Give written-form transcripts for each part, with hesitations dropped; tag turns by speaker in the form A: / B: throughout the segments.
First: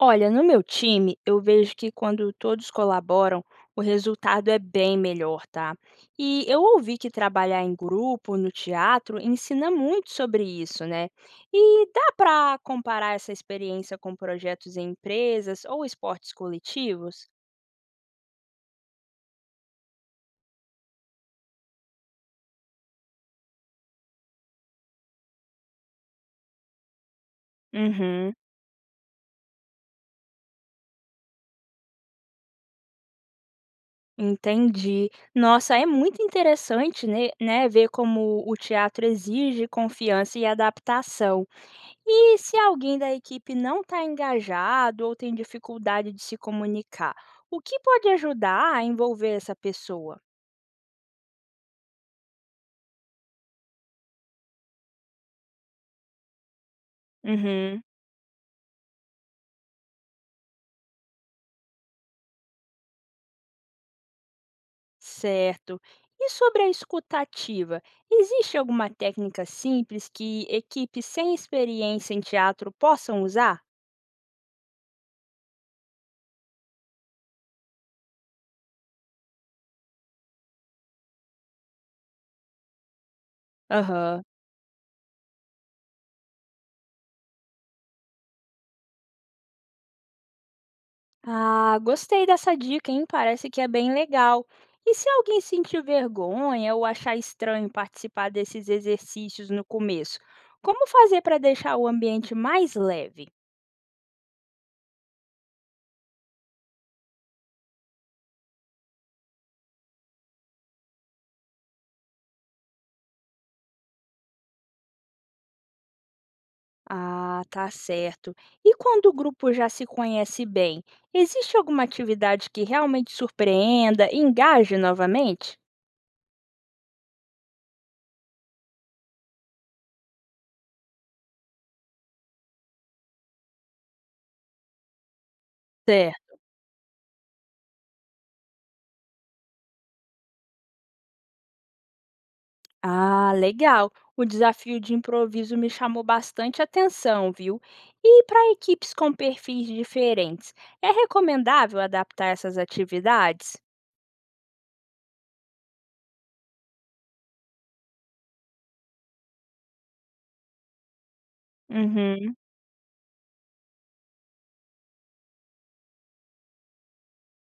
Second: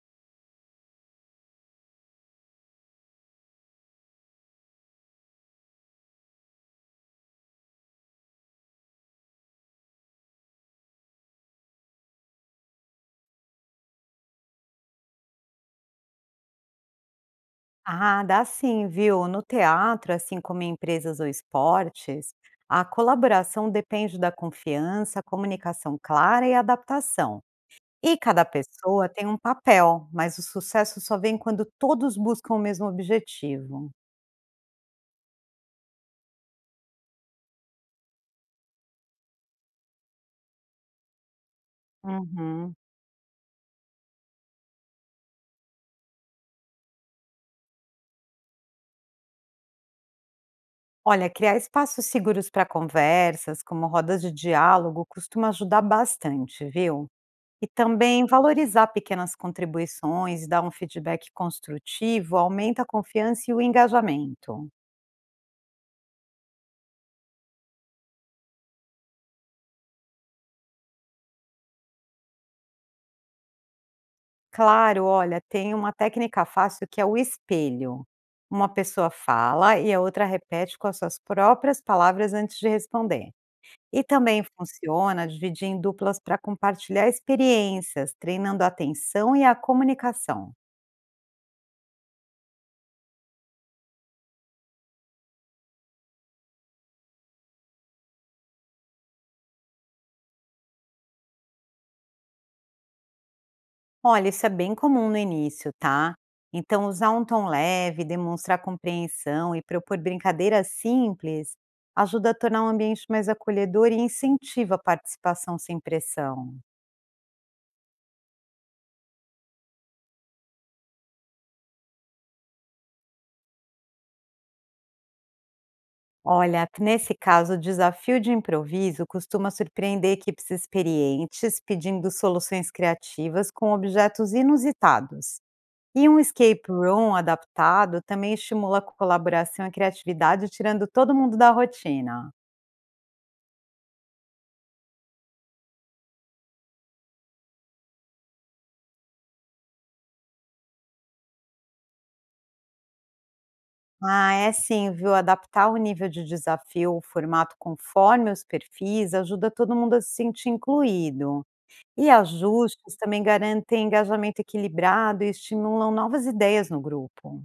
A: Olha, no meu time, eu vejo que quando todos colaboram, o resultado é bem melhor, tá? E eu ouvi que trabalhar em grupo, no teatro, ensina muito sobre isso, né? E dá para comparar essa experiência com projetos em empresas ou esportes coletivos?
B: Ah, dá sim, viu? No teatro, assim como em empresas ou esportes, a colaboração depende da confiança, comunicação clara e adaptação. E
A: Uhum.
B: cada pessoa tem um papel, mas o sucesso só vem quando todos buscam o mesmo objetivo.
A: Entendi. Nossa, é muito interessante, né, ver como o teatro exige confiança e adaptação. E se
B: Uhum.
A: alguém da equipe não está engajado ou tem dificuldade de se comunicar, o que pode ajudar a envolver essa pessoa?
B: Olha, criar espaços seguros para conversas, como rodas de diálogo, costuma ajudar bastante, viu? E
A: Uhum,
B: também valorizar pequenas contribuições, dar um feedback construtivo, aumenta a confiança e o engajamento.
A: certo. E sobre a escutativa, existe alguma técnica simples que equipes sem experiência em teatro possam usar?
B: Claro, olha, tem uma técnica fácil que é o espelho. Uma pessoa fala e a outra repete com as suas próprias palavras antes de responder. E
A: Aham.
B: também funciona dividir em duplas para compartilhar experiências, treinando a atenção e a comunicação.
A: Ah, gostei dessa dica, hein? Parece que é bem legal. E se alguém sentir vergonha ou achar estranho participar desses exercícios no começo, como fazer para deixar o ambiente mais leve?
B: Olha, isso é bem comum no início, tá? Então, usar um tom leve, demonstrar compreensão e propor brincadeiras simples ajuda a tornar o ambiente mais acolhedor e incentiva a participação sem pressão.
A: Ah, tá certo. E quando o grupo já se conhece bem, existe alguma atividade que realmente surpreenda e engaje novamente?
B: Olha, nesse caso, o desafio de improviso costuma surpreender equipes experientes pedindo soluções criativas com objetos inusitados. E um
A: Certo.
B: escape room adaptado também estimula a colaboração e a criatividade, tirando todo mundo da rotina.
A: Ah, legal. O desafio de improviso me chamou bastante atenção, viu? E para equipes com perfis diferentes, é recomendável adaptar essas atividades?
B: Ah, é sim, viu? Adaptar o nível de desafio, o formato conforme os perfis, ajuda todo mundo a se sentir incluído. E
A: Uhum.
B: ajustes também garantem engajamento equilibrado e estimulam novas ideias no grupo.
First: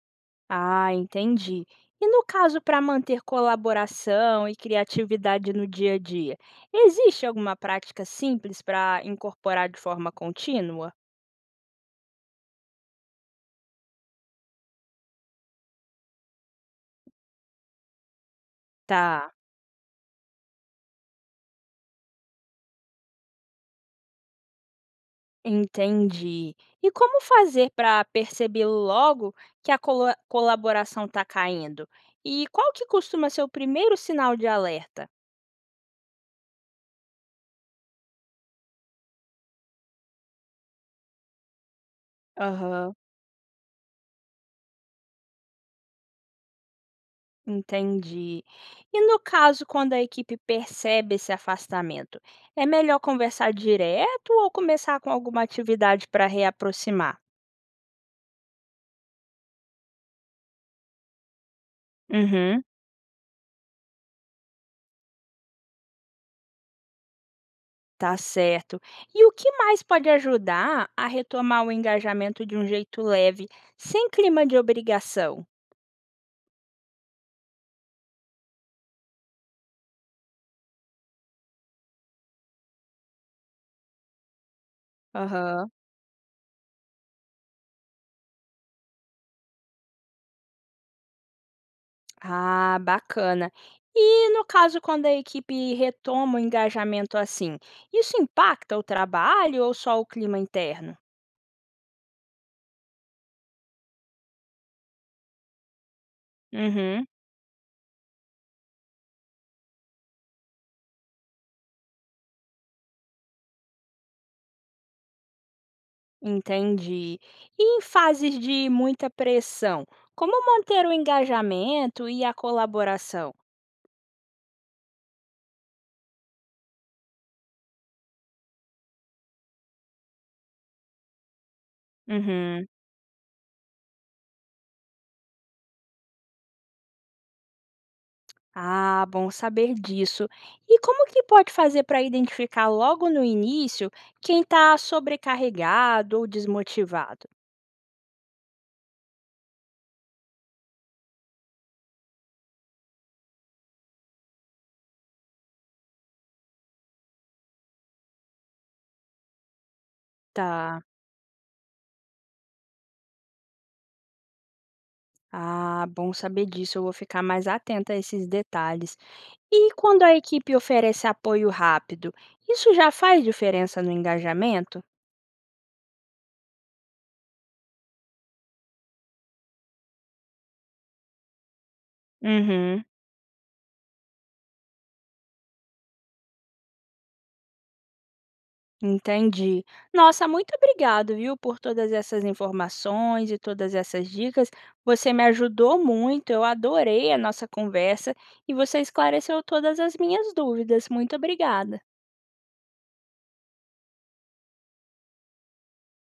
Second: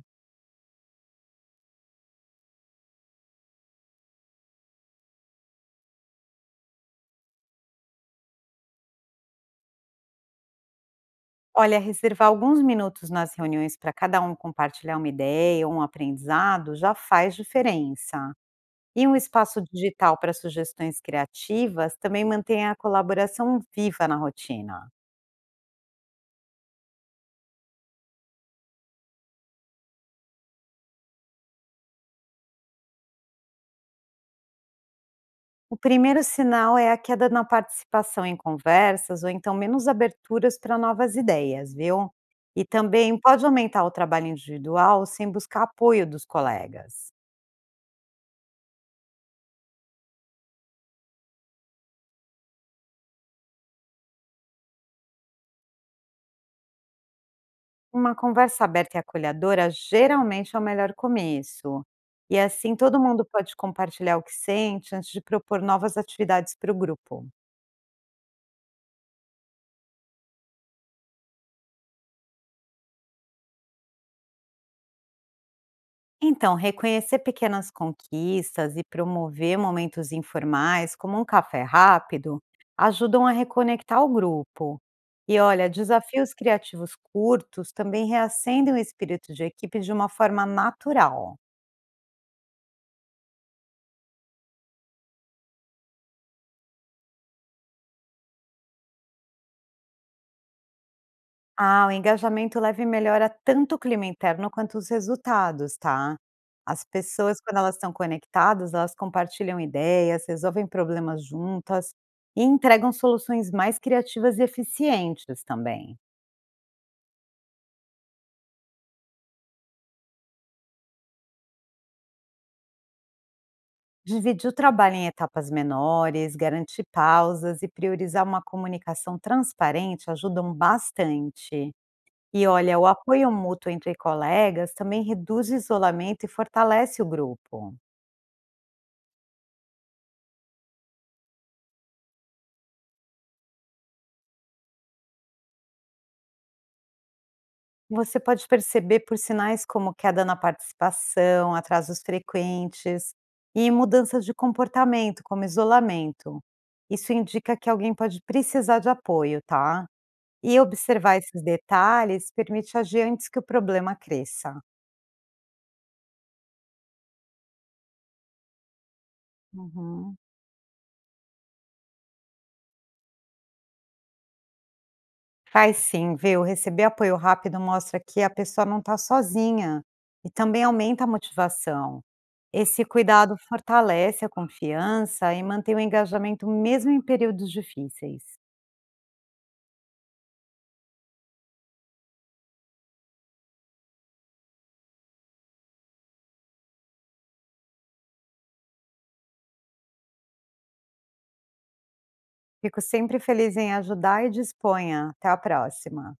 A: Ah, entendi. E no caso para manter colaboração e criatividade no dia a dia, existe alguma prática simples para incorporar de forma contínua?
B: Olha, reservar alguns minutos nas reuniões para cada um compartilhar uma ideia ou um aprendizado já faz diferença. E um
A: Tá.
B: espaço digital para sugestões criativas também mantém a colaboração viva na rotina.
A: Entendi. E como fazer para perceber logo que a colaboração está caindo? E qual que costuma ser o primeiro sinal de alerta?
B: O primeiro sinal é a queda na participação em conversas ou então menos aberturas para novas ideias, viu? E
A: Aham,
B: também pode aumentar o trabalho individual sem buscar apoio dos colegas.
A: entendi. E no caso, quando a equipe percebe esse afastamento, é melhor conversar direto ou começar com alguma atividade para reaproximar?
B: Uma conversa aberta e acolhedora geralmente é o melhor começo. E
A: Uhum,
B: assim todo mundo pode compartilhar o que sente antes de propor novas atividades para o grupo.
A: tá certo. E o que mais pode ajudar a retomar o engajamento de um jeito leve, sem clima de obrigação?
B: Então, reconhecer pequenas conquistas e promover momentos informais, como um café rápido, ajudam a reconectar o grupo. E olha,
A: Aham.
B: desafios criativos curtos também reacendem o espírito de equipe de uma forma natural.
A: Ah, bacana. E no caso, quando a equipe retoma o engajamento assim, isso impacta o trabalho ou só o clima interno?
B: Ah, o engajamento leve melhora tanto o clima interno quanto os resultados, tá? As
A: Uhum,
B: pessoas, quando elas estão conectadas, elas compartilham ideias, resolvem problemas juntas e entregam soluções mais criativas e eficientes também.
A: entendi. E em fases de muita pressão, como manter o engajamento e a colaboração?
B: Dividir o trabalho em etapas menores, garantir pausas e priorizar uma comunicação transparente ajudam bastante. E
A: Uhum.
B: olha, o apoio mútuo entre colegas também reduz o isolamento e fortalece o grupo.
A: Ah, bom saber disso. E como que pode fazer para identificar logo no início quem está sobrecarregado ou desmotivado?
B: Você pode perceber por sinais como queda na participação, atrasos frequentes e mudanças de comportamento, como isolamento. Isso indica que alguém pode precisar de apoio, tá? E
A: Tá.
B: observar esses detalhes permite agir antes que o problema cresça.
A: Ah, bom saber disso. Eu vou ficar mais atenta a esses detalhes. E quando a
B: Uhum.
A: equipe oferece apoio rápido, isso já faz diferença no engajamento?
B: Faz sim, viu? Receber apoio rápido mostra que a pessoa não está sozinha e também aumenta a motivação.
A: Uhum,
B: Esse cuidado fortalece a confiança e mantém o engajamento mesmo em períodos difíceis.
A: entendi. Nossa, muito obrigado, viu, por todas essas informações e todas essas dicas. Você me ajudou muito, eu adorei a nossa conversa e você esclareceu todas as minhas dúvidas. Muito obrigada.
B: Fico sempre feliz em ajudar e disponha. Até a próxima.